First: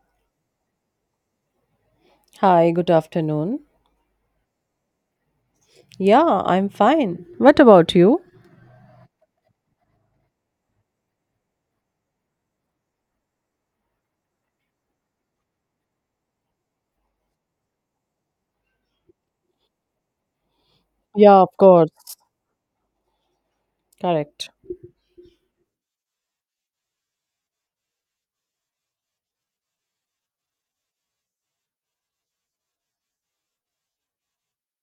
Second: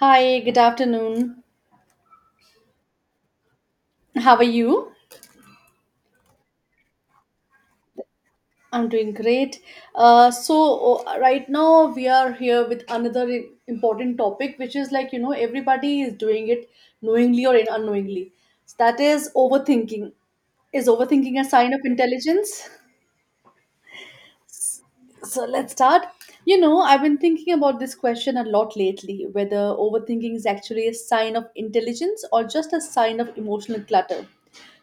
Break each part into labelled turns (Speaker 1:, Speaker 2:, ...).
Speaker 1: Hi, good afternoon.
Speaker 2: Hi, good afternoon.
Speaker 1: How are you?
Speaker 2: Yeah, I'm fine. What about you?
Speaker 1: I'm doing great. So right now we are here with another important topic, which is like you know everybody is doing it knowingly or unknowingly. So that is overthinking. Is overthinking
Speaker 2: Yeah,
Speaker 1: a
Speaker 2: of
Speaker 1: sign of
Speaker 2: course.
Speaker 1: intelligence?
Speaker 2: Correct.
Speaker 1: So let's start. You know, I've been thinking about this question a lot lately, whether overthinking is actually a sign of intelligence or just a sign of emotional clutter.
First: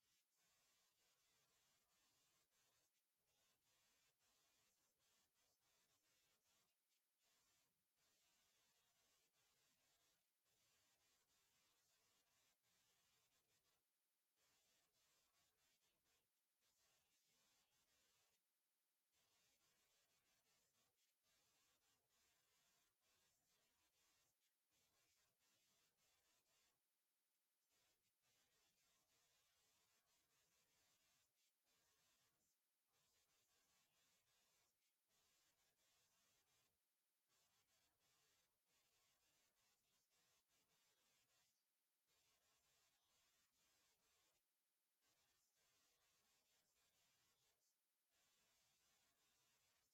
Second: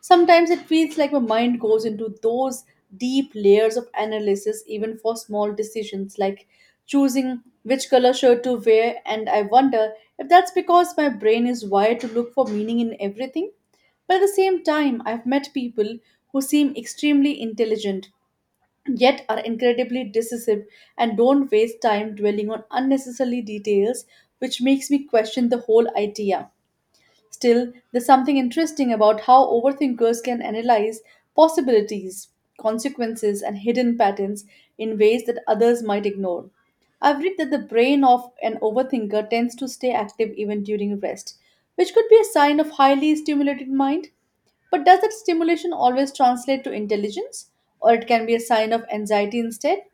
Speaker 1: Sometimes it feels like my mind goes into those deep layers of analysis, even for small decisions like choosing which color shirt to wear, and I wonder if that's because my brain is wired to look for meaning in everything. But at the same time, I've met people who seem extremely intelligent, yet are incredibly decisive and don't waste time dwelling on unnecessary details, which makes me question the whole idea. Still, there's something interesting about how overthinkers can analyze possibilities, consequences, and hidden patterns in ways that others might ignore. I've read that the brain of an overthinker tends to stay active even during rest, which could be a sign of highly stimulated mind. But does that stimulation always translate to intelligence, or it can be a sign of anxiety instead?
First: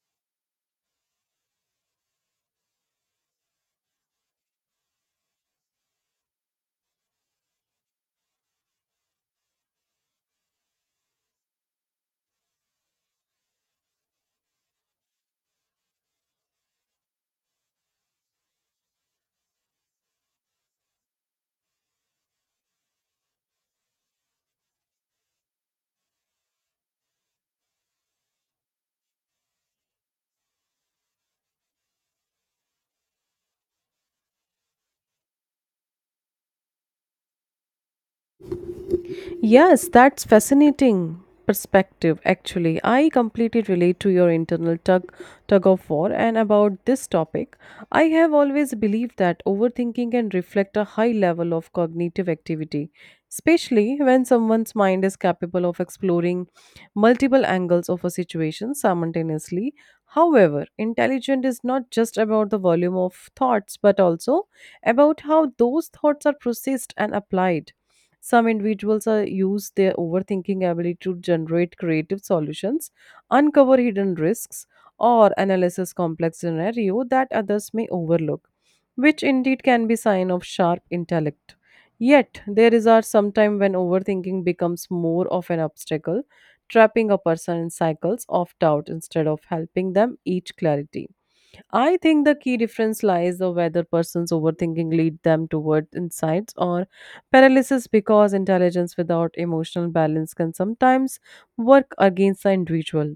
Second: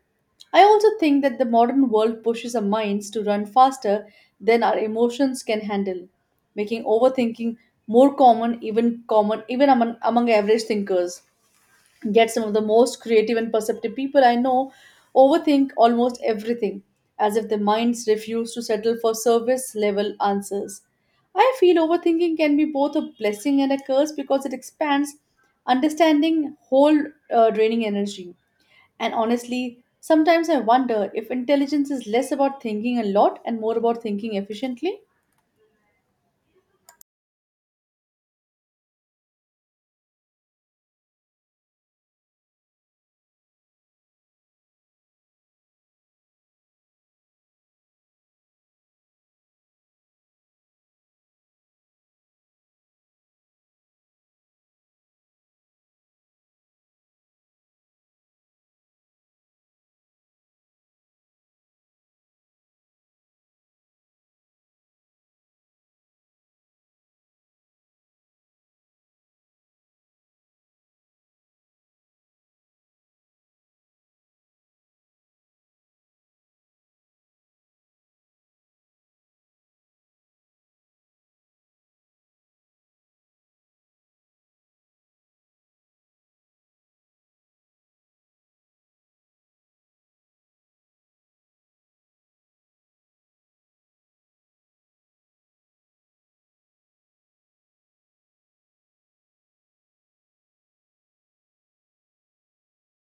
Speaker 1: I also think that the modern world pushes our minds to run faster than our emotions can handle making overthinking more common, even among average thinkers. Yet some of the most creative and perceptive people I know overthink almost everything, as if their minds refuse to settle for service level answers. I feel overthinking can be both a blessing and a curse because it expands understanding whole draining energy. And honestly, sometimes I wonder if intelligence is less about thinking a lot and more about thinking efficiently.
Speaker 2: Yes, that's fascinating perspective actually. I completely relate to your internal tug of war, and about this topic, I have always believed that overthinking can reflect a high level of cognitive activity, especially when someone's mind is capable of exploring multiple angles of a situation simultaneously. However, intelligent is not just about the volume of thoughts but also about how those thoughts are processed and applied. Some individuals use their overthinking ability to generate creative solutions, uncover hidden risks, or analyze complex scenario that others may overlook, which indeed can be sign of sharp intellect. Yet there is a sometime when overthinking becomes more of an obstacle, trapping a person in cycles of doubt instead of helping them each clarity. I think the key difference lies of whether persons overthinking lead them toward insights or paralysis, because intelligence without emotional balance can sometimes work against the individual.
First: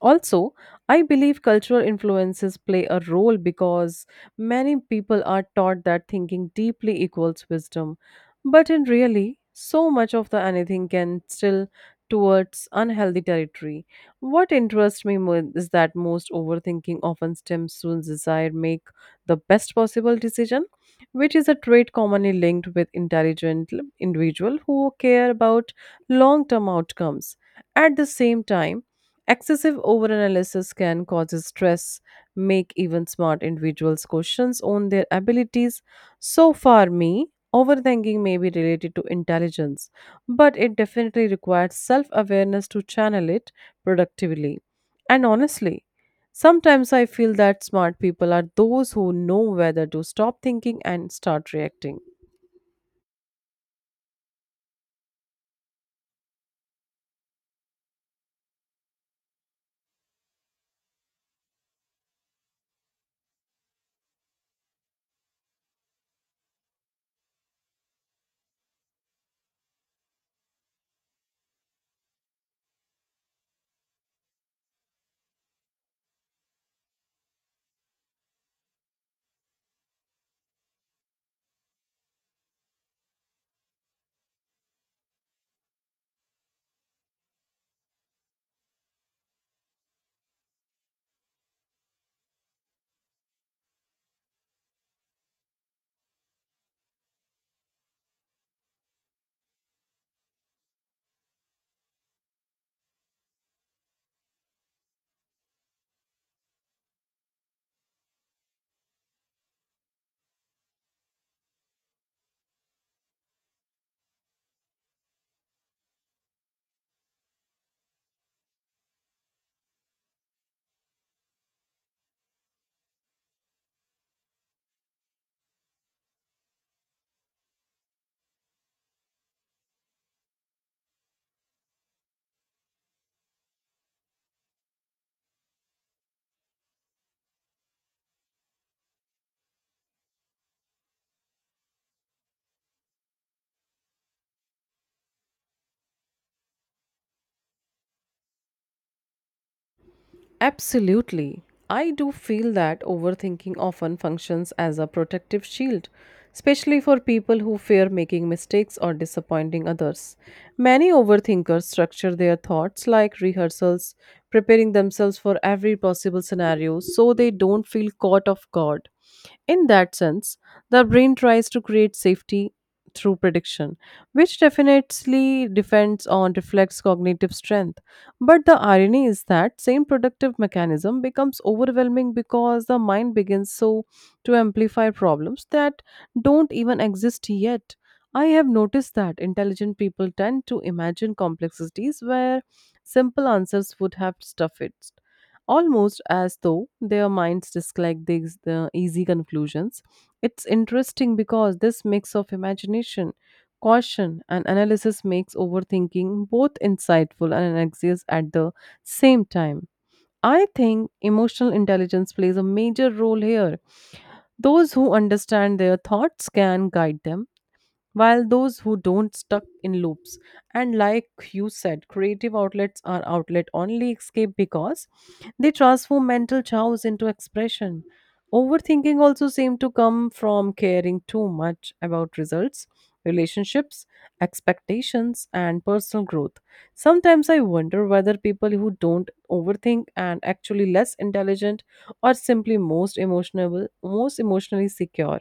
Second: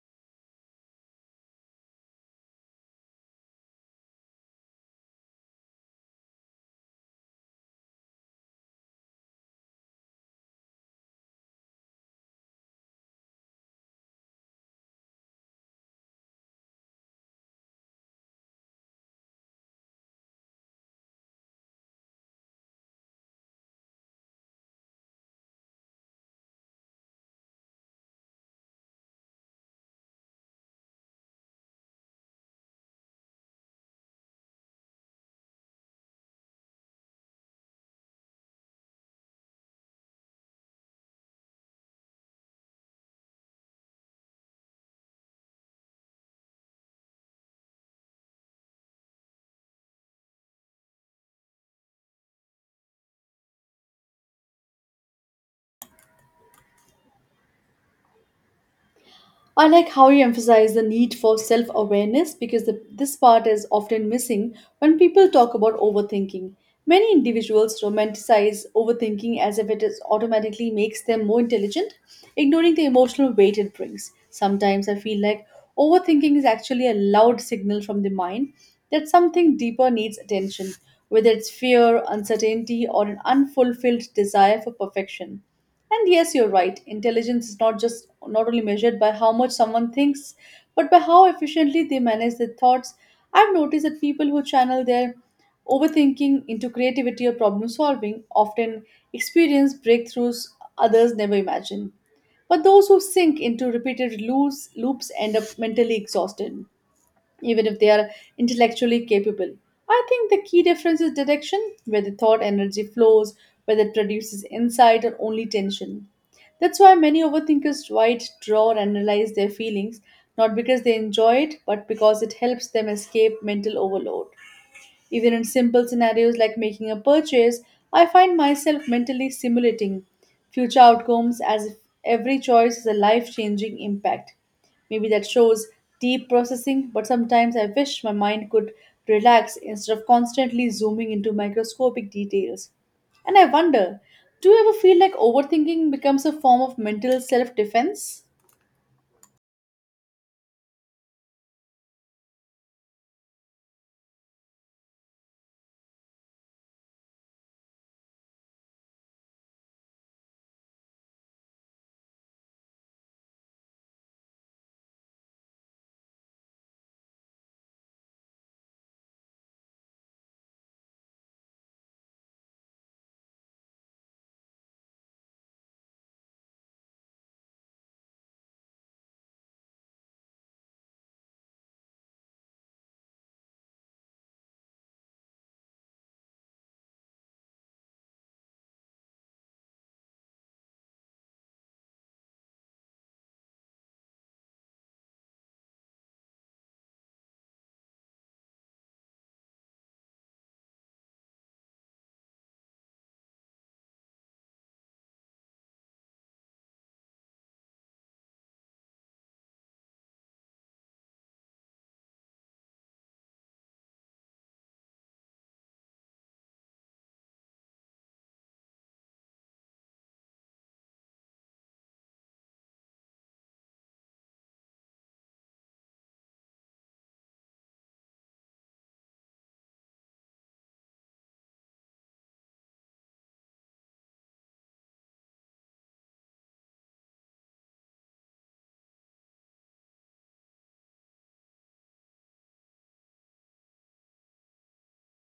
Speaker 2: Also, I believe cultural influences play a role because many people are taught that thinking deeply equals wisdom. But in really, so much of the anything can still towards unhealthy territory. What interests me more is that most overthinking often stems from desire make the best possible decision, which is a trait commonly linked with intelligent individual who care about long-term outcomes. At the same time, excessive overanalysis can cause stress, make even smart individuals questions on their abilities. So far, me, overthinking may be related to intelligence, but it definitely requires self awareness to channel it productively. And honestly, sometimes I feel that smart people are those who know whether to stop thinking and start reacting.
Speaker 1: I like how you emphasize the need for self awareness because this part is often missing when people talk about overthinking. Many individuals romanticize overthinking as if it is automatically makes them more intelligent, ignoring the emotional weight it brings. Sometimes I feel like overthinking is actually a loud signal from the mind that something deeper needs attention, whether it's fear, uncertainty, or an unfulfilled desire for perfection. And yes, you're right. Intelligence is not just not only measured by how much someone thinks, but by how efficiently they manage their thoughts. I've noticed that people who channel their overthinking into creativity or problem solving often experience breakthroughs others never imagine. But those who sink into repeated loops end up mentally exhausted even if they are intellectually capable. I think the key difference is direction, where the thought energy flows, whether it produces insight or only tension. That's why many overthinkers write, draw, and analyze their feelings, not because they enjoy it, but because it helps them escape mental overload. Even in simple scenarios like making a purchase, I find myself mentally simulating future outcomes as if every choice has a life changing impact. Maybe that shows deep processing, but sometimes I wish my mind could relax instead of constantly zooming into microscopic details. And I wonder, do you ever feel like overthinking becomes a form of mental self defense?
Speaker 2: Absolutely. I do feel that overthinking often functions as a protective shield, especially for people who fear making mistakes or disappointing others. Many overthinkers structure their thoughts like rehearsals, preparing themselves for every possible scenario so they don't feel caught off guard. In that sense, the brain tries to create safety through prediction, which definitely depends on reflects cognitive strength. But the irony is that same productive mechanism becomes overwhelming because the mind begins so to amplify problems that don't even exist yet. I have noticed that intelligent people tend to imagine complexities where simple answers would have stuffed it, almost as though their minds dislike the easy conclusions. It's interesting because this mix of imagination, caution, and analysis makes overthinking both insightful and anxious at the same time. I think emotional intelligence plays a major role here. Those who understand their thoughts can guide them, while those who don't stuck in loops. And like you said, creative outlets are outlet only escape because they transform mental chaos into expression. Overthinking also seem to come from caring too much about results, relationships, expectations, and personal growth. Sometimes I wonder whether people who don't overthink and actually less intelligent, or simply most emotionally secure.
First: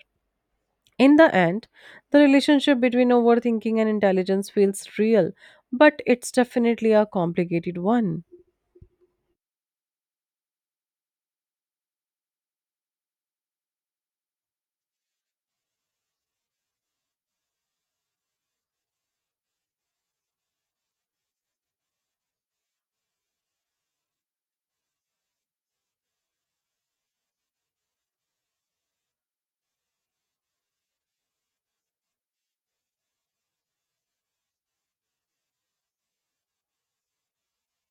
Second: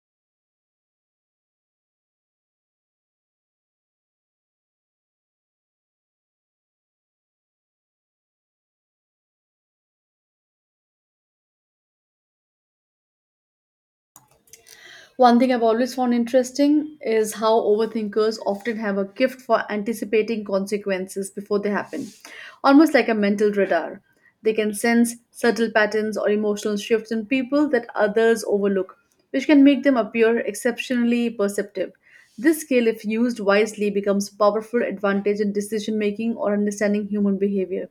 Speaker 2: In the end, the relationship between overthinking and intelligence feels real, but it's definitely a complicated one.
Speaker 1: One thing I've always found interesting is how overthinkers often have a gift for anticipating consequences before they happen, almost like a mental radar. They can sense subtle patterns or emotional shifts in people that others overlook, which can make them appear exceptionally perceptive. This skill, if used wisely, becomes a powerful advantage in decision making or understanding human behavior.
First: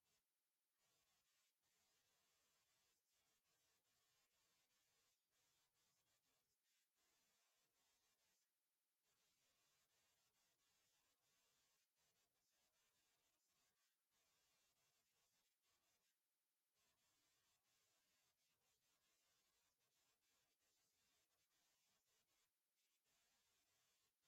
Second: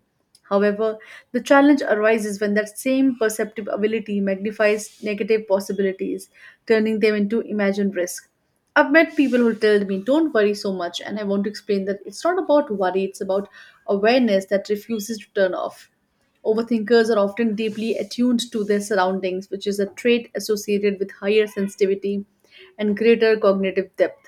Speaker 1: However, the challenge arises when that same perceptive ability magnifies negative possibilities, turning them into imagined risk. I've met people who tell me, don't worry so much, and I want to explain that it's not about worry, it's about awareness that refuses to turn off. Overthinkers are often deeply attuned to their surroundings, which is a trait associated with higher sensitivity and greater cognitive depth.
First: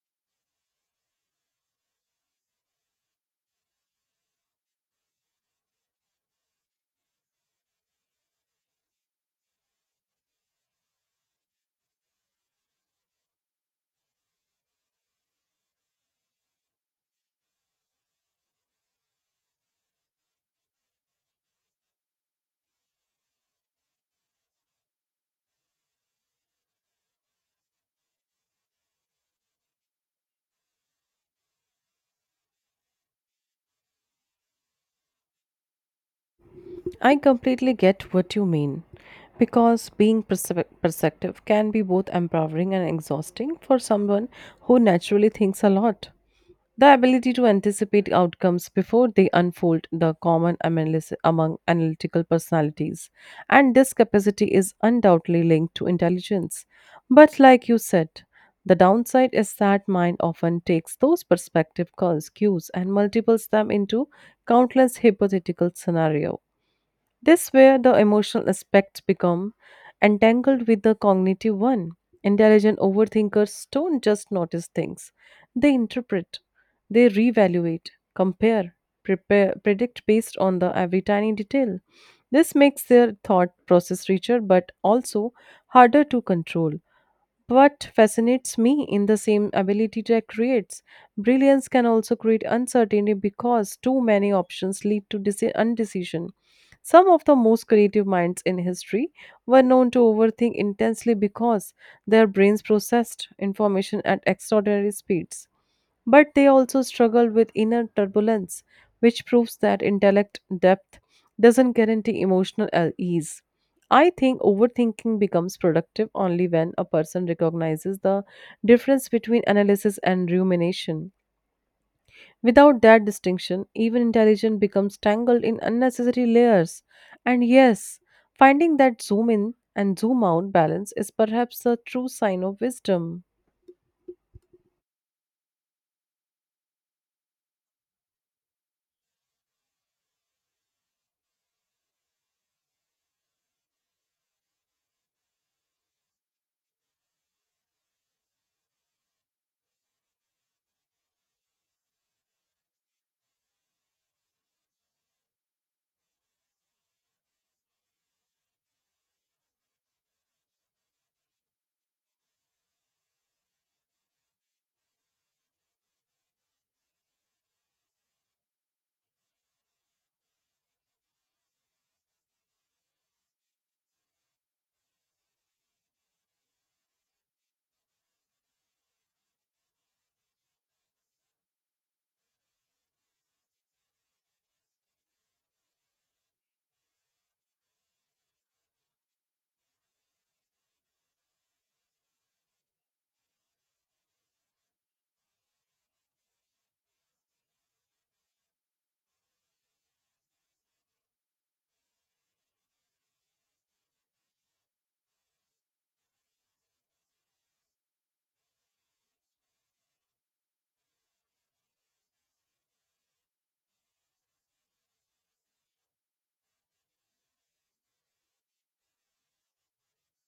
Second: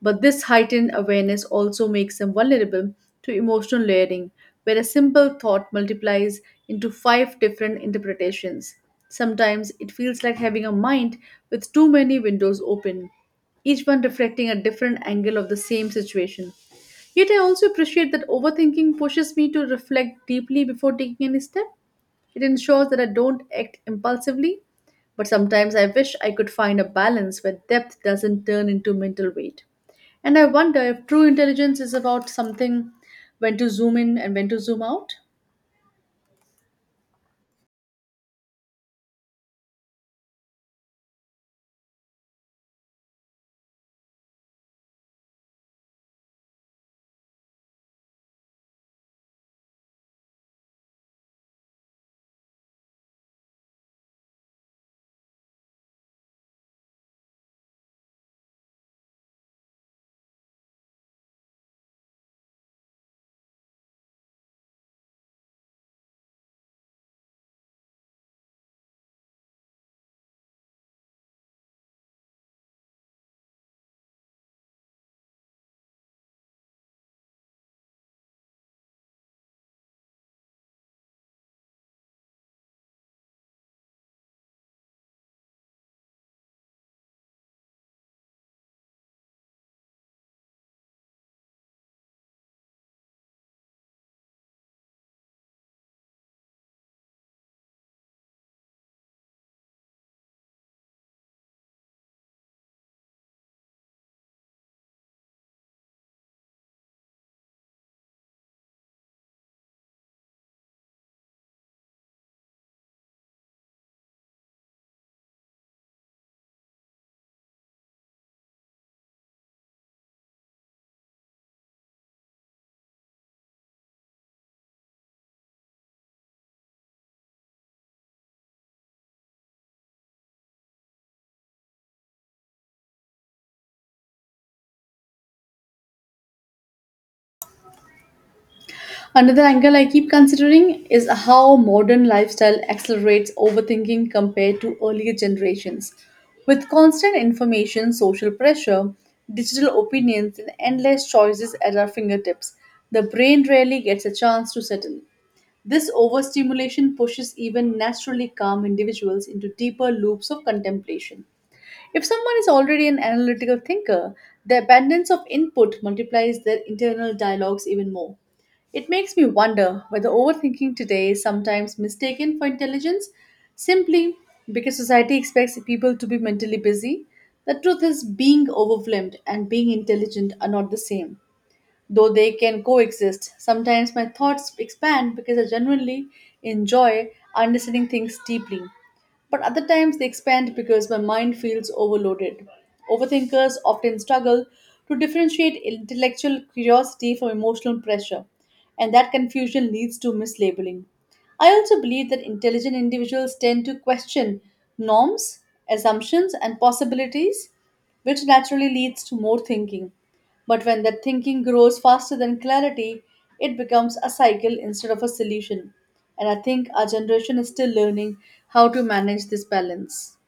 Speaker 1: But this heightened awareness also makes them vulnerable to emotional layering, where a simple thought multiplies into five different interpretations. Sometimes it feels like having a mind with too many windows open, each one reflecting a different angle of the same situation. Yet I also appreciate that overthinking pushes me to reflect deeply before taking any step it ensures that I don't act impulsively, but sometimes I wish I could find a balance where depth doesn't turn into mental weight. And I wonder if true intelligence is about something when to zoom in and when to zoom out.
Speaker 2: I completely get what you mean, because being perceptive can be both empowering and exhausting for someone who naturally thinks a lot. The ability to anticipate outcomes before they unfold the common among analytical personalities, and this capacity is undoubtedly linked to intelligence. But like you said, the downside is that mind often takes those perspective cues and multiples them into countless hypothetical scenarios. This where the emotional aspects become entangled with the cognitive one. Intelligent overthinkers don't just notice things. They interpret, they reevaluate, compare, prepare, predict based on the every tiny detail. This makes their thought process richer but also harder to control. What fascinates me in the same ability to create brilliance can also create uncertainty because too many options lead to undecision. Some of the most creative minds in history were known to overthink intensely because their brains processed information at extraordinary speeds. But they also struggle with inner turbulence, which proves that intellect depth doesn't guarantee emotional ease. I think overthinking becomes productive only when a person recognizes the difference between analysis and rumination. Without that distinction, even intelligence becomes tangled in unnecessary layers. And yes, finding that zoom in and zoom out balance is perhaps the true sign of wisdom.
Speaker 1: Another angle I keep considering is how modern lifestyle accelerates overthinking compared to earlier generations. With constant information, social pressure, digital opinions, and endless choices at our fingertips, the brain rarely gets a chance to settle. This overstimulation pushes even naturally calm individuals into deeper loops of contemplation. If someone is already an analytical thinker, the abundance of input multiplies their internal dialogues even more. It makes me wonder whether overthinking today is sometimes mistaken for intelligence simply because society expects people to be mentally busy. The truth is, being overwhelmed and being intelligent are not the same though they can coexist. Sometimes my thoughts expand because I genuinely enjoy understanding things deeply, but other times they expand because my mind feels overloaded. Overthinkers often struggle to differentiate intellectual curiosity from emotional pressure, and that confusion leads to mislabeling. I also believe that intelligent individuals tend to question norms, assumptions, and possibilities, which naturally leads to more thinking. But when that thinking grows faster than clarity, it becomes a cycle instead of a solution. And I think our generation is still learning how to manage this balance.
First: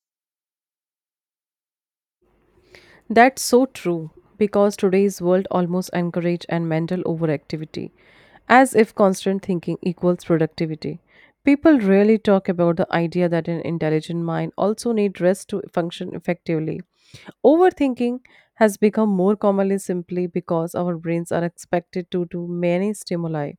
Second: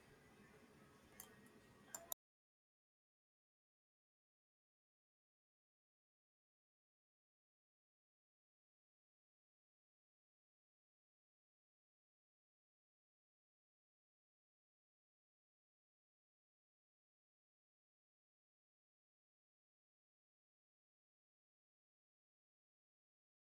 Speaker 2: That's so true, because today's world almost encourage and mental overactivity as if constant thinking equals productivity. People rarely talk about the idea that an intelligent mind also needs rest to function effectively. Overthinking has become more commonly simply because our brains are expected to do many stimuli.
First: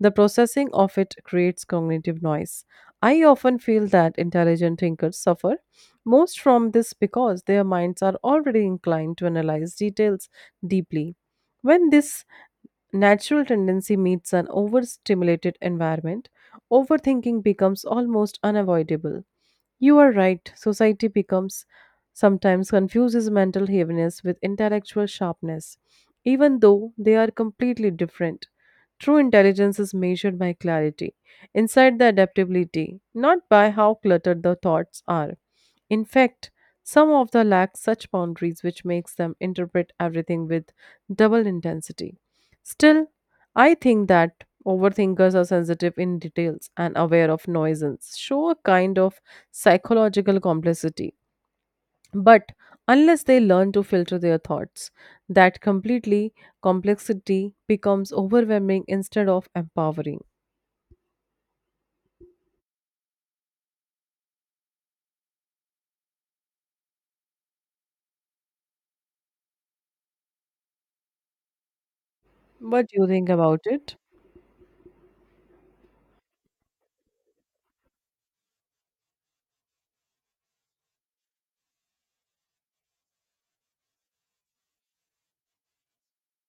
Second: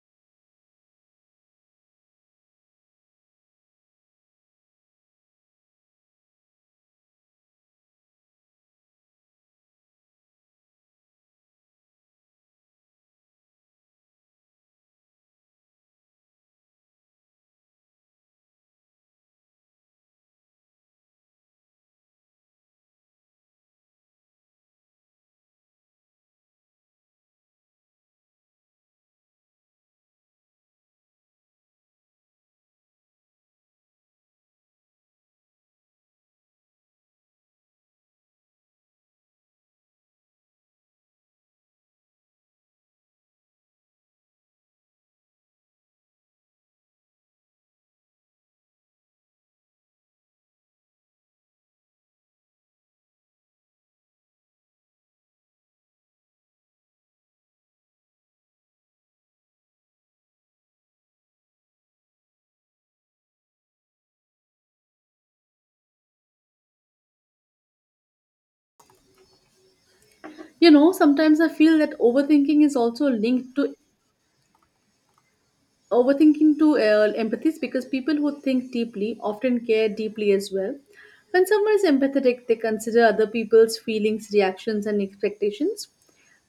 Speaker 2: The processing of it creates cognitive noise. I often feel that intelligent thinkers suffer most from this because their minds are already inclined to analyze details deeply. When this natural tendency meets an overstimulated environment, overthinking becomes almost unavoidable. You are right. Society becomes sometimes confuses mental heaviness with intellectual sharpness, even though they are completely different. True intelligence is measured by clarity, inside the adaptability, not by how cluttered the thoughts are. In fact, some of the lack such boundaries which makes them interpret everything with double intensity. Still, I think that overthinkers are sensitive in details and aware of nuisance, show a kind of psychological complexity. But unless they learn to filter their thoughts, that completely complexity becomes overwhelming instead of empowering.
Speaker 1: You know, sometimes I feel that overthinking is
Speaker 2: What do you
Speaker 1: also
Speaker 2: think
Speaker 1: linked
Speaker 2: about
Speaker 1: to
Speaker 2: it?
Speaker 1: overthinking to uh, empathy because people who think deeply often care deeply as well. When someone is empathetic, they consider other people's feelings, reactions, and expectations,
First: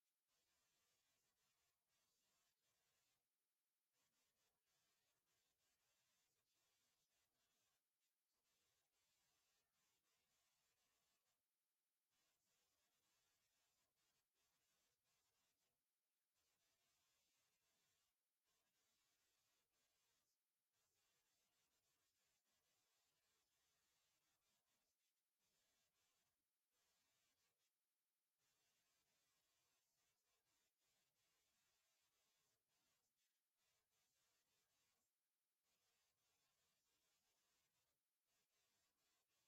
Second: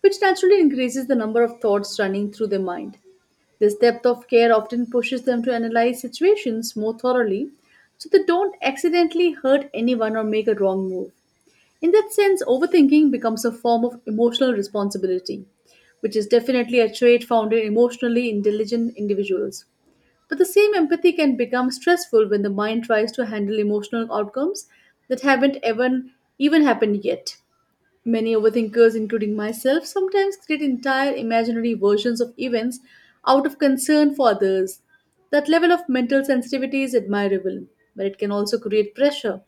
Speaker 1: which naturally increases the number of thoughts running through their mind. This depth of care often pushes them to analyze situations more thoroughly so they don't accidentally hurt anyone or make a wrong move. In that sense, overthinking becomes a form of emotional responsibility, which is definitely a trait found in emotionally intelligent individuals. But the same empathy can become stressful when the mind tries to handle emotional outcomes that haven't even happened yet. Many overthinkers, including myself, sometimes create entire imaginary versions of events out of concern for others. That level of mental sensitivity is admirable, but it can also create pressure.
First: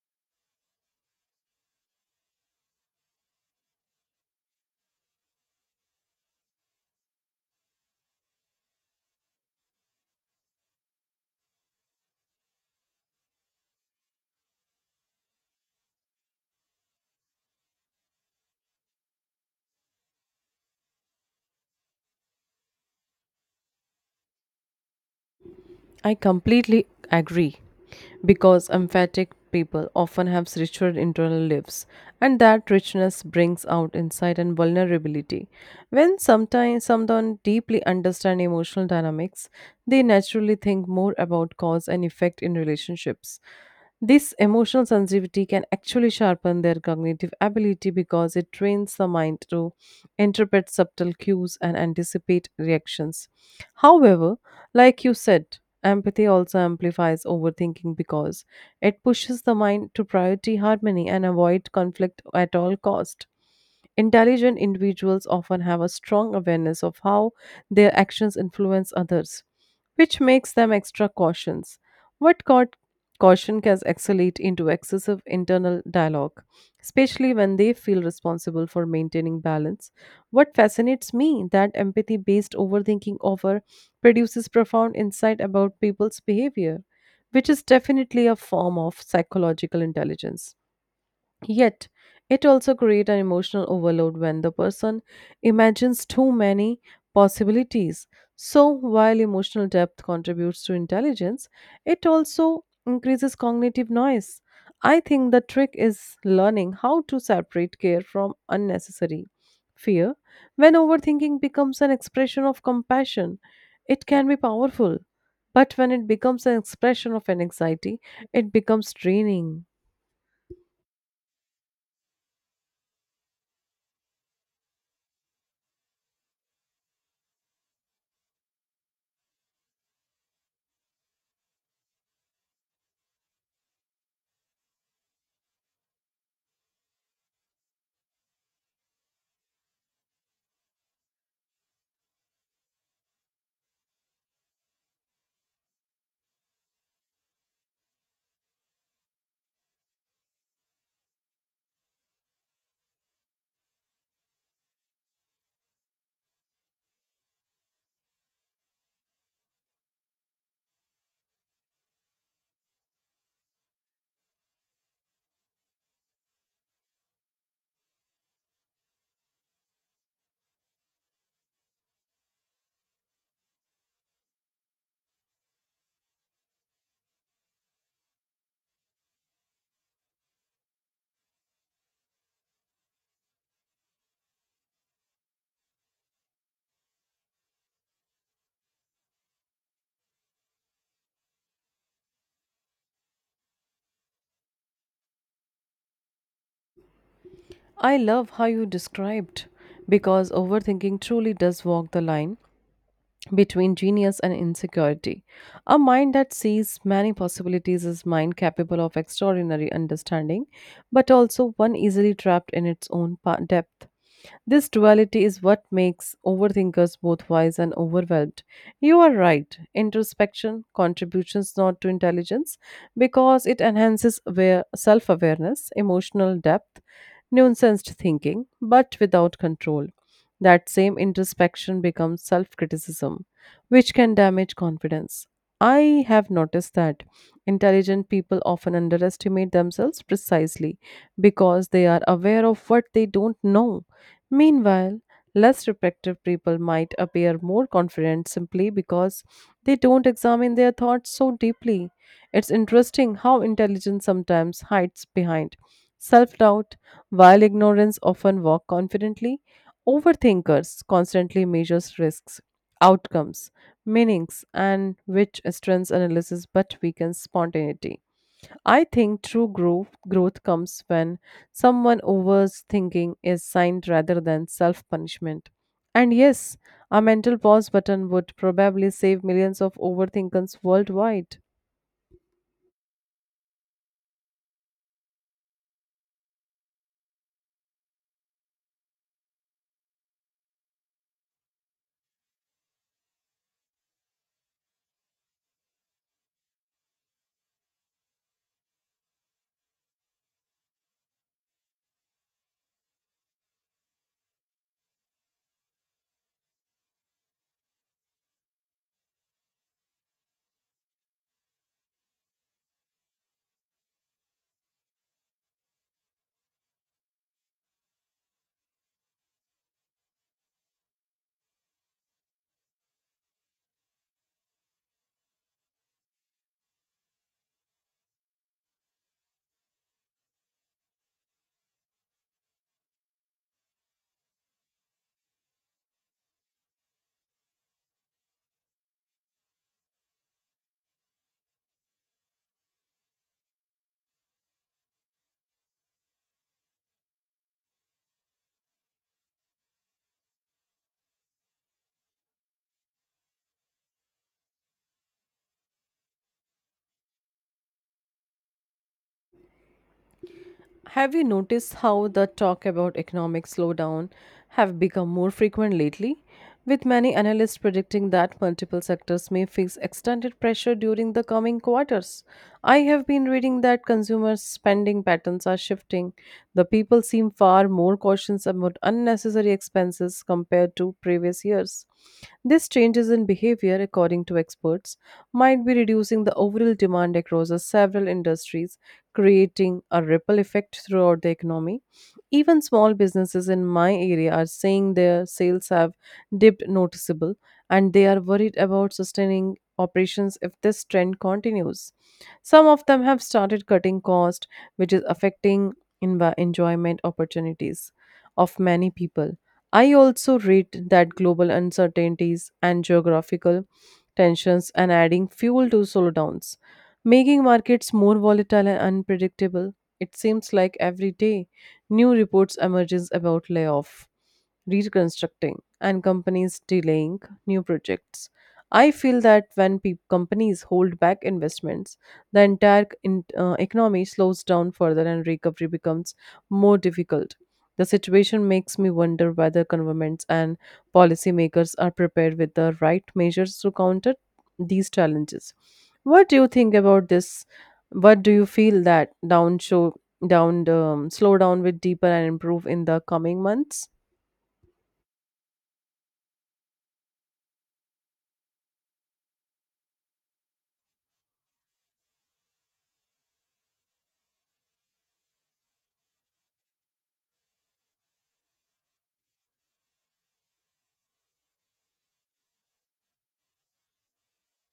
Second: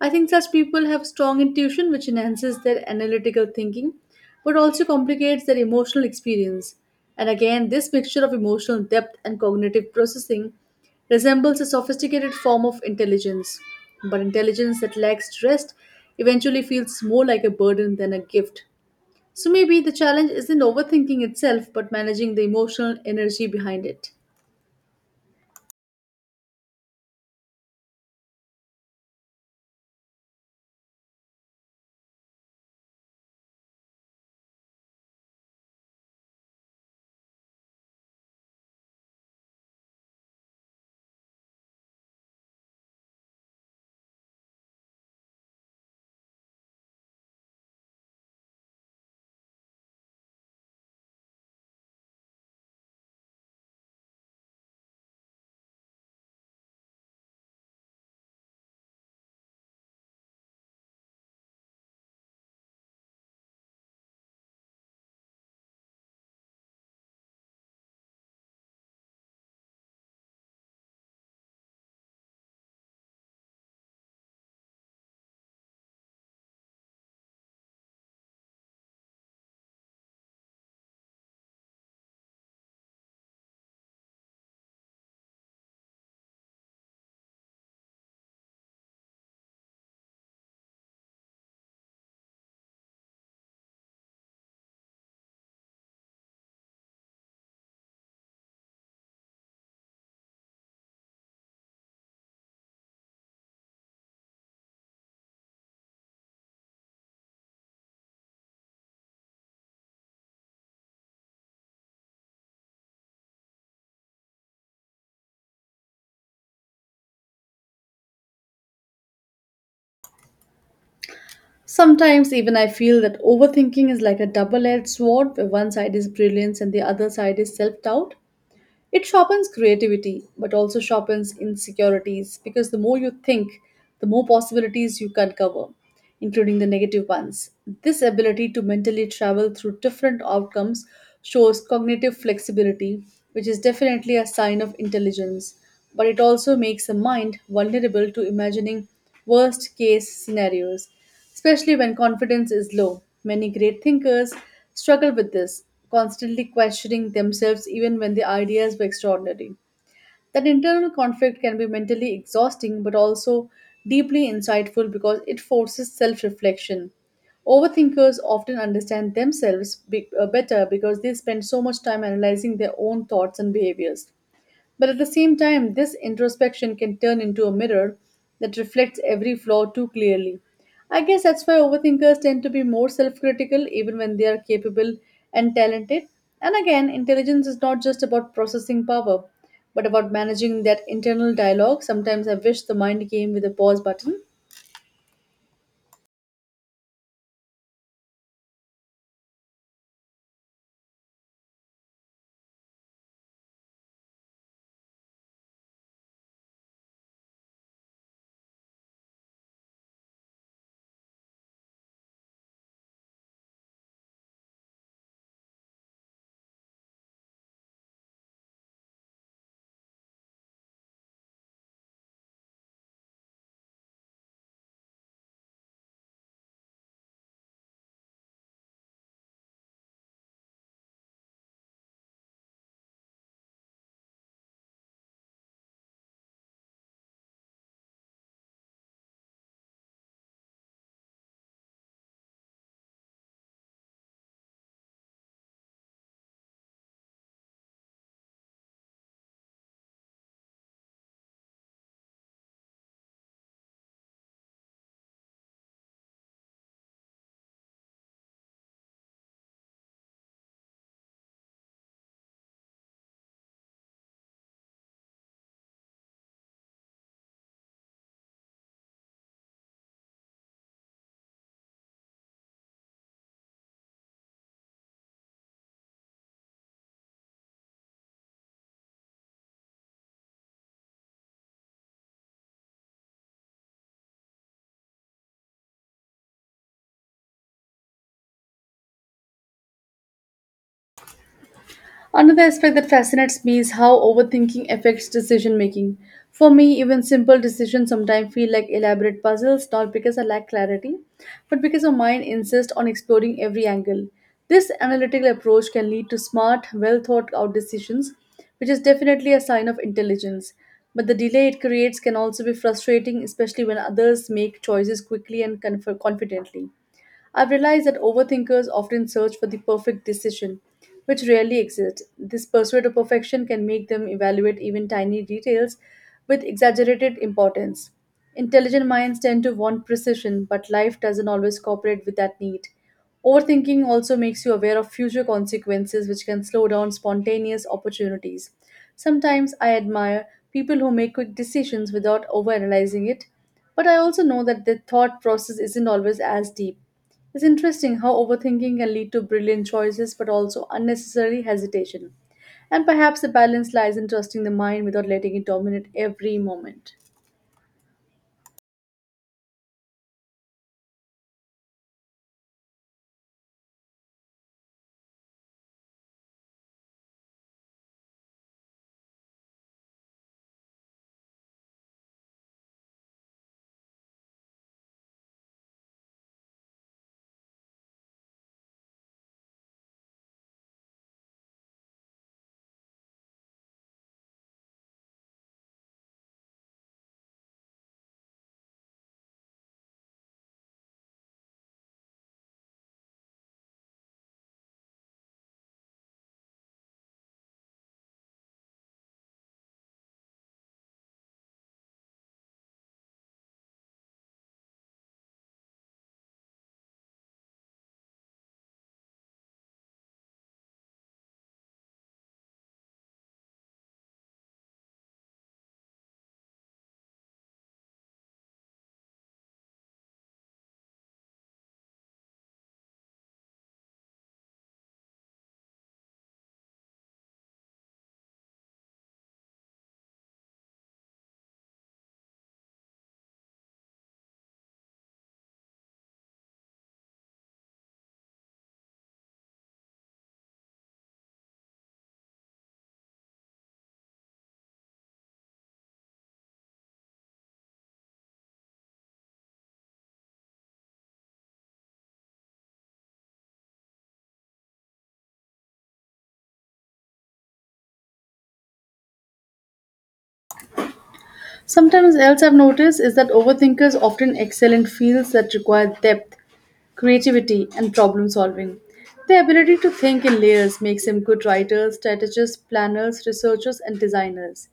Speaker 1: I think such people have strong intuition, which enhances their analytical thinking but also complicates their emotional experience. And again, this mixture of emotional depth and cognitive processing resembles a sophisticated form of intelligence. But intelligence that lacks rest eventually feels more like a burden than a gift. So maybe the challenge isn't overthinking itself but managing the emotional energy behind it.
Speaker 2: I completely agree, because emphatic people often have richer internal lives, and that richness brings out insight and vulnerability. When sometimes someone deeply understand emotional dynamics, they naturally think more about cause and effect in relationships. This emotional sensitivity can actually sharpen their cognitive ability because it trains the mind to interpret subtle cues and anticipate reactions. However, like you said, empathy also amplifies overthinking because it pushes the mind to priority harmony and avoid conflict at all cost. Intelligent individuals often have a strong awareness of how their actions influence others, which makes them extra cautious. What caught caution can escalate into excessive internal dialogue, especially when they feel responsible for maintaining balance. What fascinates me that empathy-based overthinking offer produces profound insight about people's behavior, which is definitely a form of psychological intelligence. Yet, it also creates an emotional overload when the person imagines too many possibilities. So, while emotional depth contributes to intelligence, it also increases cognitive noise. I think the trick is learning how to separate care from unnecessary fear. When overthinking becomes an expression of compassion, it can be powerful. But when it becomes an expression of anxiety, it becomes draining.
Speaker 1: Sometimes even I feel that overthinking is like a double-edged sword where one side is brilliance and the other side is self-doubt. It sharpens creativity but also sharpens insecurities because the more you think, the more possibilities you can cover including the negative ones. This ability to mentally travel through different outcomes shows cognitive flexibility, which is definitely a sign of intelligence, but it also makes the mind vulnerable to imagining worst case scenarios, especially when confidence is low. Many great thinkers struggle with this, constantly questioning themselves even when their ideas were extraordinary. That internal conflict can be mentally exhausting but also deeply insightful because it forces self reflection. Overthinkers often understand themselves better because they spend so much time analyzing their own thoughts and behaviors. But at the same time, this introspection can turn into a mirror that reflects every flaw too clearly. I guess that's why overthinkers tend to be more self critical even when they are capable and talented. And again, intelligence is not just about processing power, but about managing that internal dialogue. Sometimes I wish the mind came with a pause button.
Speaker 2: I love how you described, because overthinking truly does walk the line between genius and insecurity. A mind that sees many possibilities is mind capable of extraordinary understanding, but also one easily trapped in its own depth. This duality is what makes overthinkers both wise and overwhelmed. You are right. Introspection contributions not to intelligence because it enhances self awareness, emotional depth, nuanced thinking, but without control. That same introspection becomes self criticism, which can damage confidence. I have noticed that intelligent people often underestimate themselves precisely because they are aware of what they don't know. Meanwhile, less reflective people might appear more confident simply because they don't examine their thoughts so deeply. It's interesting how intelligence sometimes hides behind self doubt, while ignorance often walks confidently. Overthinkers constantly measures risks, outcomes, meanings, and which strengths analysis but weakens spontaneity. I think true growth comes when someone overthinking is signed rather than self punishment. And yes, a mental pause button would probably save millions of overthinkers worldwide.
Speaker 1: Another aspect that fascinates me is how overthinking affects decision making. For me, even simple decisions sometimes feel like elaborate puzzles, not because I lack clarity, but because my mind insists on exploring every angle. This analytical approach can lead to smart, well thought out decisions, which is definitely a sign of intelligence. But the delay it creates can also be frustrating, especially when others make choices quickly and confidently. I've realized that overthinkers often search for the perfect decision, which rarely exists. This pursuit of perfection can make them evaluate even tiny details with exaggerated importance. Intelligent minds tend to want precision, but life doesn't always cooperate with that need. Overthinking also makes you aware of future consequences, which can slow down spontaneous opportunities. Sometimes I admire people who make quick decisions without overanalyzing it, but I also know that their thought process isn't always as deep. It's interesting how overthinking can lead to brilliant choices but also unnecessary hesitation. And perhaps the balance lies in trusting the mind without letting it dominate every moment.
Speaker 2: Have you noticed how the talk about economic slowdown have become more frequent lately, with many analysts predicting that multiple sectors may face extended pressure during the coming quarters? I have been reading that consumer spending patterns are shifting. The people seem far more cautious about unnecessary expenses compared to previous years. These changes in behavior, according to experts, might be reducing the overall demand across the several industries, creating a ripple effect throughout the economy. Even small businesses in my area are saying their sales have dipped noticeable, and they are worried about sustaining operations if this trend continues. Some of them have started cutting cost, which is affecting enjoyment opportunities of many people. I also read that global uncertainties and geographical tensions and adding fuel to slowdowns, making markets more volatile and unpredictable. It seems like every day new reports emerges about layoff, reconstructing, and companies delaying new projects. I feel that when companies hold back investments, the entire economy slows down further and recovery becomes more difficult. The situation makes me wonder whether governments and policymakers are prepared with the right measures to counter these challenges. What do you think about this? What do you feel that down show down slow down with deeper and improve in the coming months?
Speaker 1: Sometimes else I've noticed is that overthinkers often excel in fields that require depth, creativity, and problem solving. Their ability to think in layers makes them good writers, strategists, planners, researchers, and designers.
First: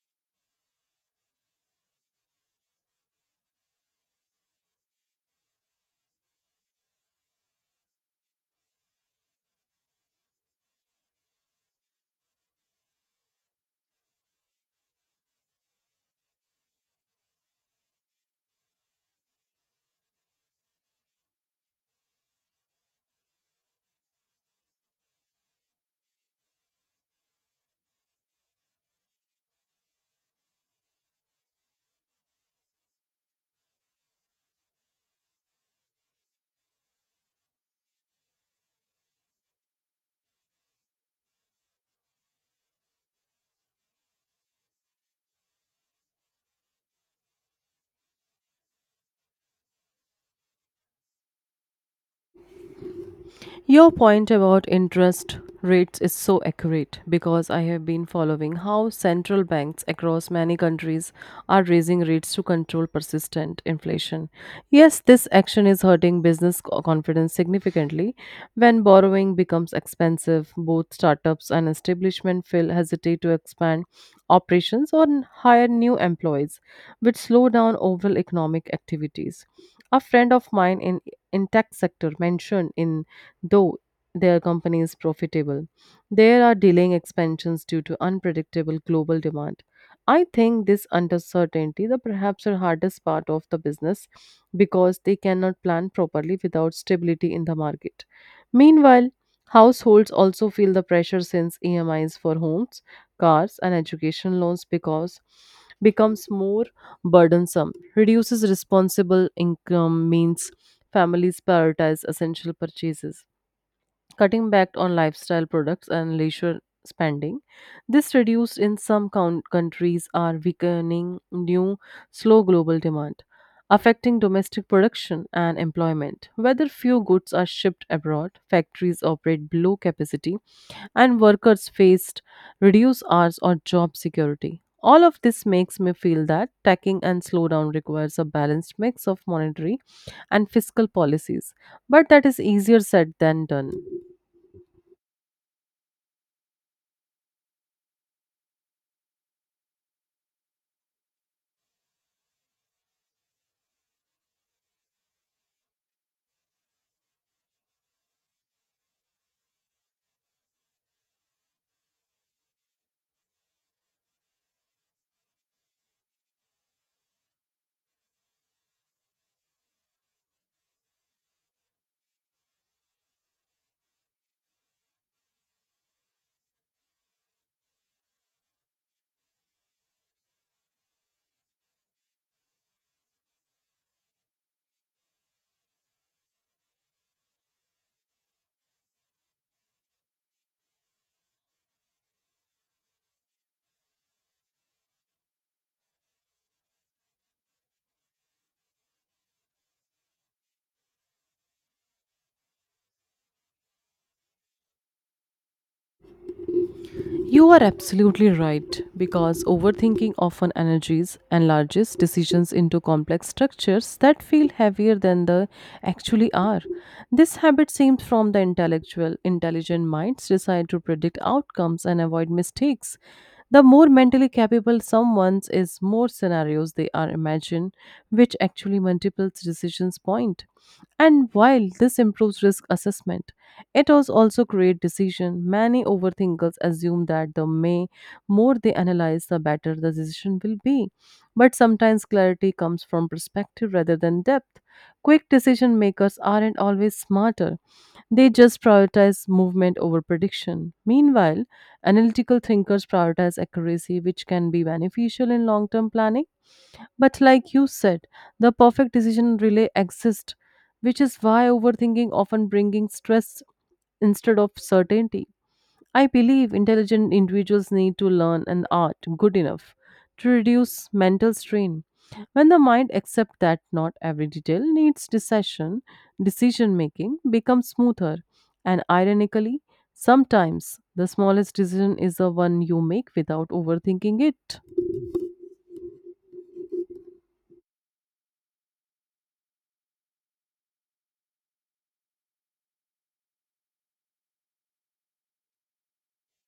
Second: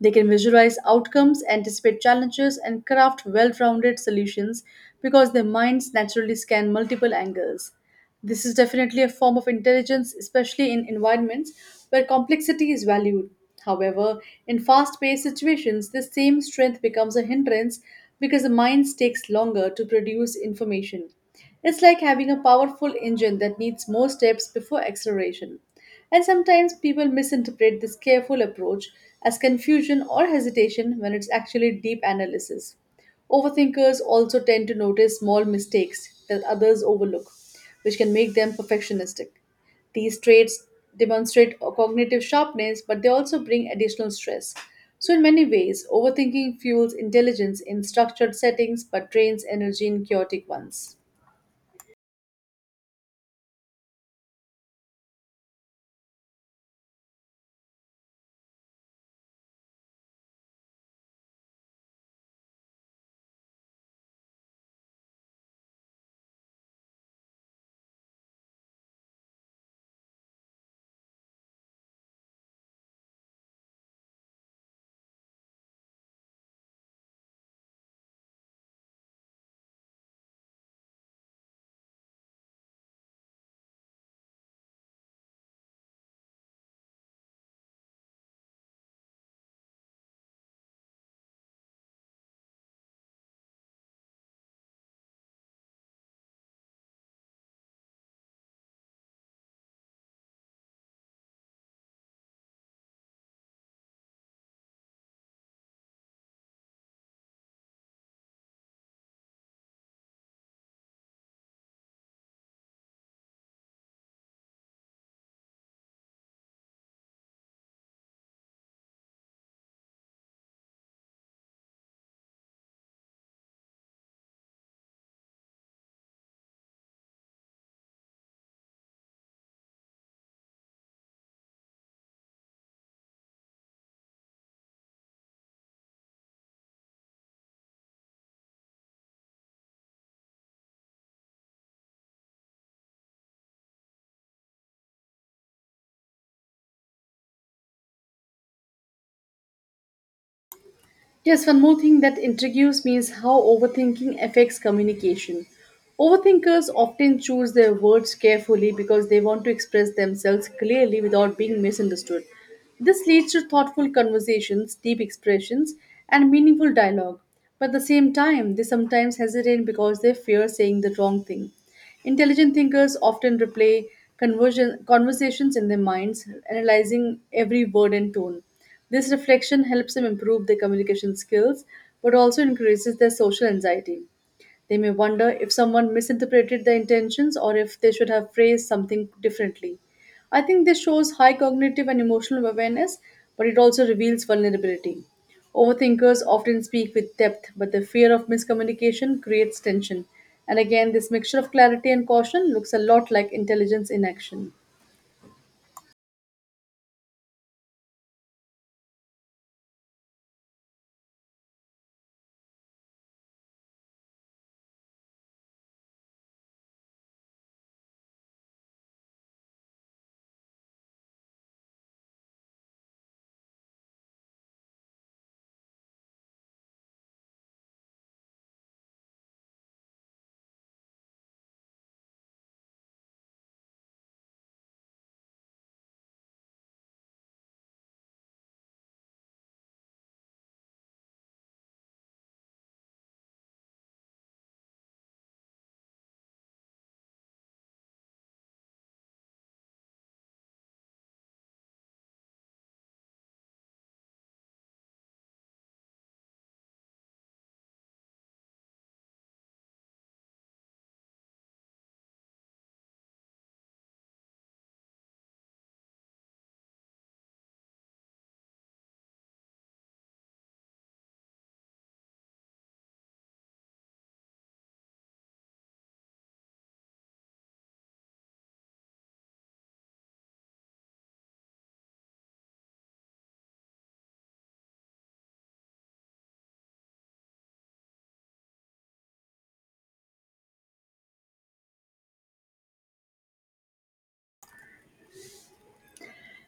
Speaker 1: They can visualize outcomes, anticipate challenges, and craft well rounded solutions because their minds naturally scan multiple angles. This is definitely a form of intelligence, especially in environments where complexity is valued. However, in fast paced situations, this same strength becomes a hindrance because the mind takes longer to produce information. It's like having a powerful engine that needs more steps before acceleration. And sometimes people misinterpret this careful approach as confusion or hesitation when it's actually deep analysis. Overthinkers also tend to notice small mistakes that others overlook, which can make them perfectionistic. These traits demonstrate a cognitive sharpness, but they also bring additional stress. So, in many ways, overthinking fuels intelligence in structured settings but drains energy in chaotic ones.
Speaker 2: Your point about interest rates is so accurate because I have been following how central banks across many countries are raising rates to control persistent inflation. Yes, this action is hurting business confidence significantly. When borrowing becomes expensive, both startups and establishment feel hesitate to expand operations or hire new employees, which slow down overall economic activities. A friend of mine in tech sector mentioned in though their company is profitable. There are delaying expansions due to unpredictable global demand. I think this uncertainty the perhaps the hardest part of the business because they cannot plan properly without stability in the market. Meanwhile, households also feel the pressure since EMIs for homes, cars and education loans because becomes more burdensome. Reduces responsible income means families prioritize essential purchases cutting back on lifestyle products and leisure spending. This reduced in some countries are weakening new slow global demand, affecting domestic production and employment. Whether few goods are shipped abroad, factories operate below capacity, and workers faced reduced hours or job security. All of this makes me feel that tacking and slowdown requires a balanced mix of monetary and fiscal policies, but that is easier said than done.
Speaker 1: Yes, one more thing that intrigues me is how overthinking affects communication. Overthinkers often choose their words carefully because they want to express themselves clearly without being misunderstood. This leads to thoughtful conversations, deep expressions, and meaningful dialogue. But at the same time, they sometimes hesitate because they fear saying the wrong thing. Intelligent thinkers often replay conversations in their minds, analyzing every word and tone. This reflection helps them improve their communication skills but also increases their social anxiety. They may wonder if someone misinterpreted their intentions or if they should have phrased something differently. I think this shows high cognitive and emotional awareness, but it also reveals vulnerability. Overthinkers often speak with depth, but the fear of miscommunication creates tension. And again, this mixture of clarity and caution looks a lot like intelligence in action.
Speaker 2: You are absolutely right, because overthinking often energies enlarges decisions into complex structures that feel heavier than they actually are. This habit seems from the intellectual, intelligent minds decide to predict outcomes and avoid mistakes. The more mentally capable someone is, more scenarios they are imagine, which actually multiples decisions point. And while this improves risk assessment, it was also create decision. Many overthinkers assume that the may more they analyze, the better the decision will be. But sometimes clarity comes from perspective rather than depth. Quick decision makers aren't always smarter. They just prioritize movement over prediction. Meanwhile, analytical thinkers prioritize accuracy, which can be beneficial in long term planning. But, like you said, the perfect decision relay exists, which is why overthinking often bringing stress instead of certainty. I believe intelligent individuals need to learn an art good enough to reduce mental strain. When the mind accepts that not every detail needs decision, decision making becomes smoother. And ironically, sometimes the smallest decision is the one you make without overthinking it.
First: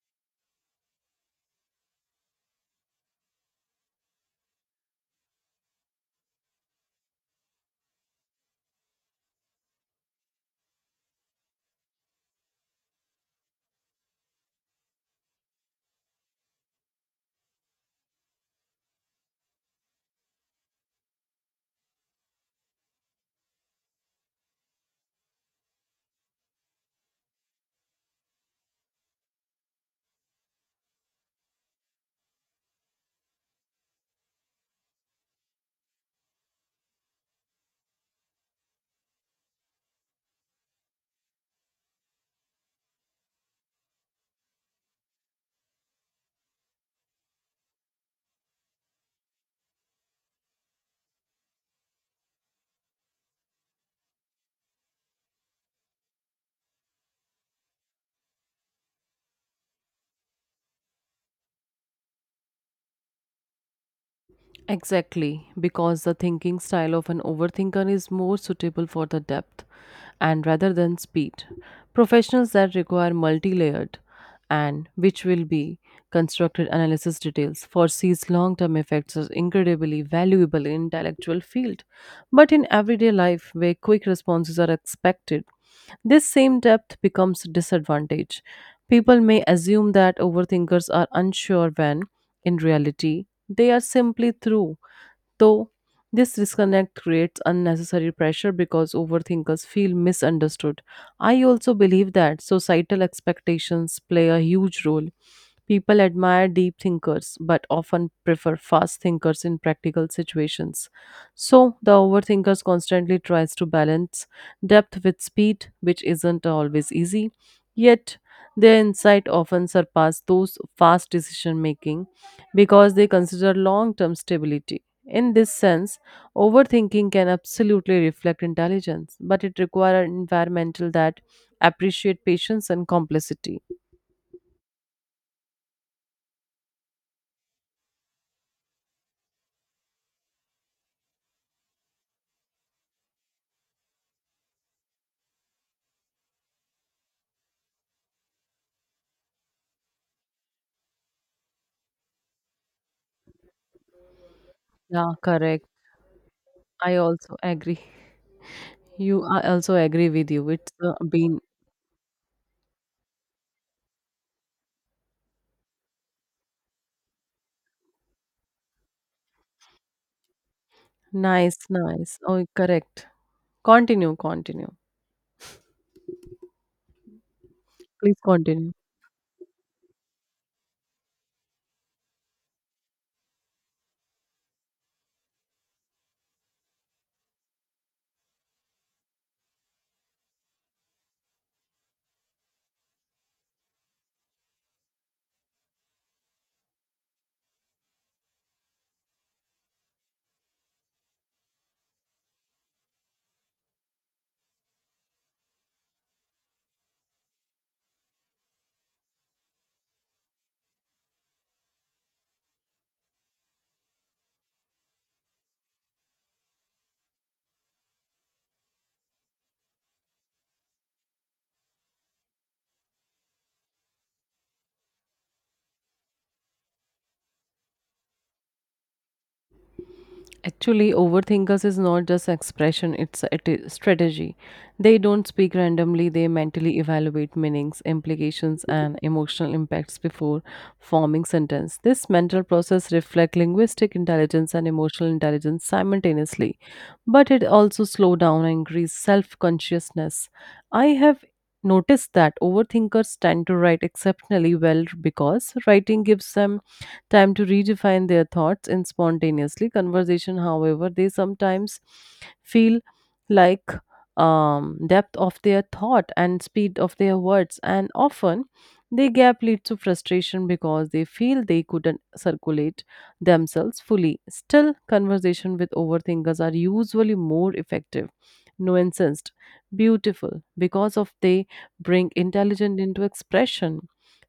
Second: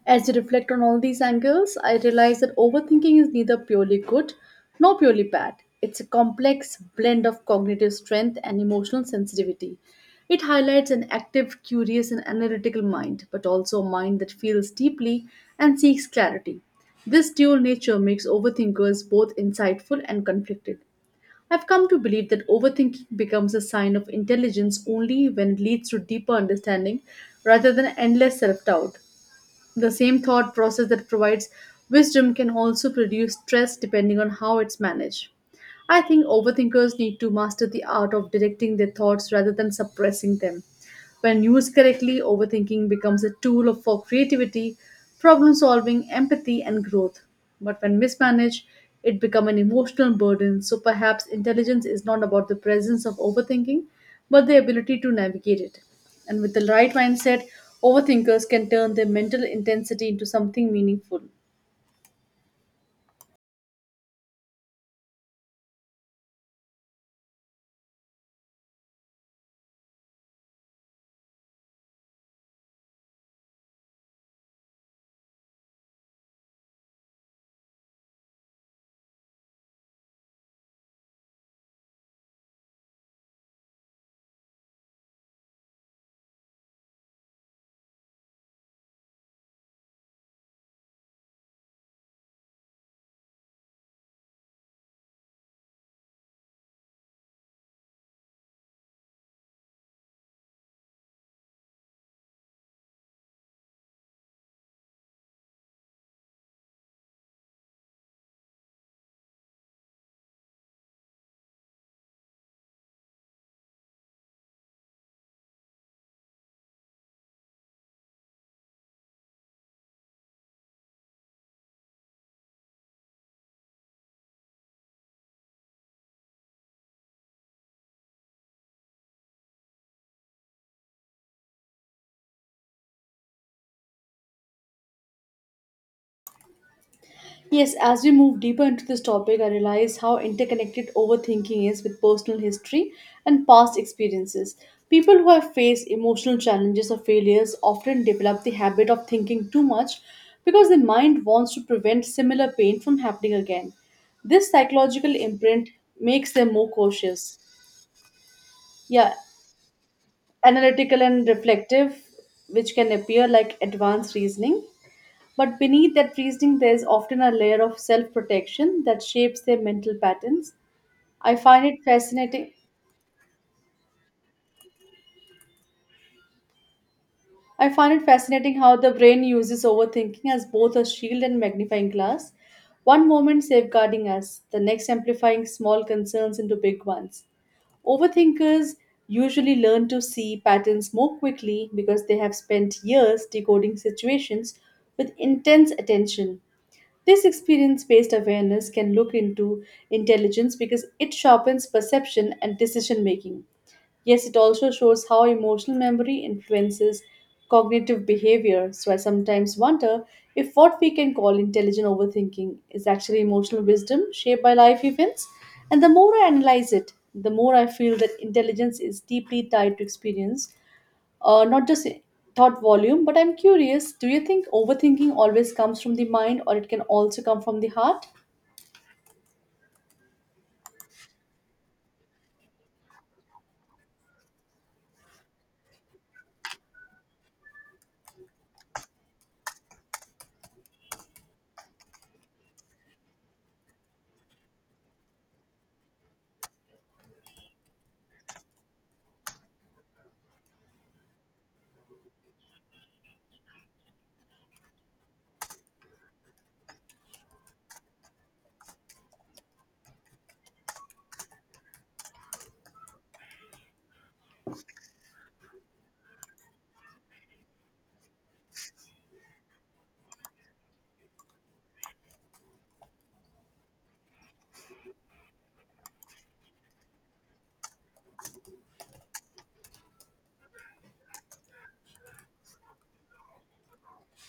Speaker 1: As I reflect on all these angles, I realize that overthinking is neither purely good nor purely bad. It's a complex blend of cognitive strength and emotional sensitivity. It highlights an active, curious, and analytical mind, but also a mind that feels deeply and seeks clarity. This dual nature makes overthinkers both insightful and conflicted. I've come to believe that overthinking becomes a sign of intelligence only when it leads to deeper understanding rather than endless self doubt. The same thought process that provides wisdom can also produce stress depending on how it's managed. I think overthinkers need to master the art of directing their thoughts rather than suppressing them. When used correctly, overthinking becomes a tool for creativity, problem solving, empathy, and growth. But when mismanaged, it becomes an emotional burden. So perhaps intelligence is not about the presence of overthinking, but the ability to navigate it. And with the right mindset, overthinkers can turn their mental intensity into something meaningful.
Speaker 2: Exactly, because the thinking style of an overthinker is more suitable for the depth and rather than speed. Professionals that require multi layered and which will be constructed analysis details foresees long term effects as incredibly valuable in intellectual field. But in everyday life where quick responses are expected, this same depth becomes a disadvantage. People may assume that overthinkers are unsure when, in reality, they are simply through. Though this disconnect creates unnecessary pressure because overthinkers feel misunderstood. I also believe that societal expectations play a huge role. People admire deep thinkers but often prefer fast thinkers in practical situations. So the overthinkers constantly tries to balance depth with speed, which isn't always easy. Yet their insight often surpass those fast decision making because they consider long term stability. In this sense, overthinking can absolutely reflect intelligence, but it requires an environmental that appreciate patience and complexity.
Speaker 1: Yes, as we move deeper into this topic, I realize how interconnected overthinking is with personal history and past experiences. People who have faced emotional challenges or failures often develop the habit of thinking too much because the mind wants to prevent similar pain from happening again. This
Speaker 2: Yeah,
Speaker 1: psychological
Speaker 2: correct.
Speaker 1: imprint makes them more
Speaker 2: I also
Speaker 1: cautious.
Speaker 2: agree.
Speaker 1: Yeah,
Speaker 2: You I also agree with you. It's
Speaker 1: analytical and
Speaker 2: been
Speaker 1: reflective, which can appear like advanced reasoning. But beneath that reasoning, there is often a layer of self protection that shapes their mental patterns. I
Speaker 2: nice,
Speaker 1: find it
Speaker 2: nice. Oh,
Speaker 1: fascinating
Speaker 2: correct. Continue, continue.
Speaker 1: I find it
Speaker 2: Please
Speaker 1: fascinating
Speaker 2: continue.
Speaker 1: how the brain uses overthinking as both a shield and magnifying glass. One moment safeguarding us, the next amplifying small concerns into big ones. Overthinkers usually learn to see patterns more quickly because they have spent years decoding situations with intense attention. This experience based awareness can look into intelligence because it sharpens perception and decision making. Yes, it also shows how emotional memory influences cognitive behavior. So I sometimes wonder if what we can call intelligent overthinking is actually emotional wisdom shaped by life events. And the more I analyze it, the more I feel that intelligence is deeply tied to experience, not just thought volume. But I'm curious, do you think overthinking always comes from the mind or it can also come from the heart?
Speaker 2: Actually, overthinkers is not just expression, it's a strategy. They don't speak randomly, they mentally evaluate meanings, implications, and emotional impacts before forming sentence. This mental process reflects linguistic intelligence and emotional intelligence simultaneously, but it also slow down and increase self-consciousness. I have noticed that overthinkers tend to write exceptionally well because writing gives them time to redefine their thoughts in spontaneously conversation however they sometimes feel like depth of their thought and speed of their words and often the gap leads to frustration because they feel they couldn't circulate themselves fully still conversation with overthinkers are usually more effective nuanced beautiful because of they bring intelligence into expression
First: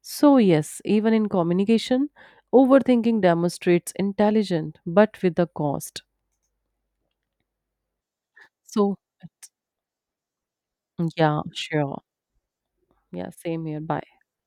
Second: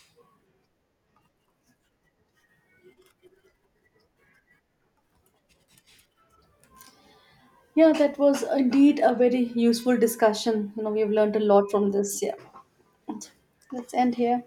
Speaker 2: so yes even in communication overthinking demonstrates intelligence, but with a cost.
Speaker 1: Yeah, that was
Speaker 2: So,
Speaker 1: indeed a very useful discussion. You know, we've learned
Speaker 2: yeah,
Speaker 1: a lot from
Speaker 2: sure.
Speaker 1: this. Yeah.
Speaker 2: Yeah, same here.
Speaker 1: Let's end
Speaker 2: Bye.
Speaker 1: here.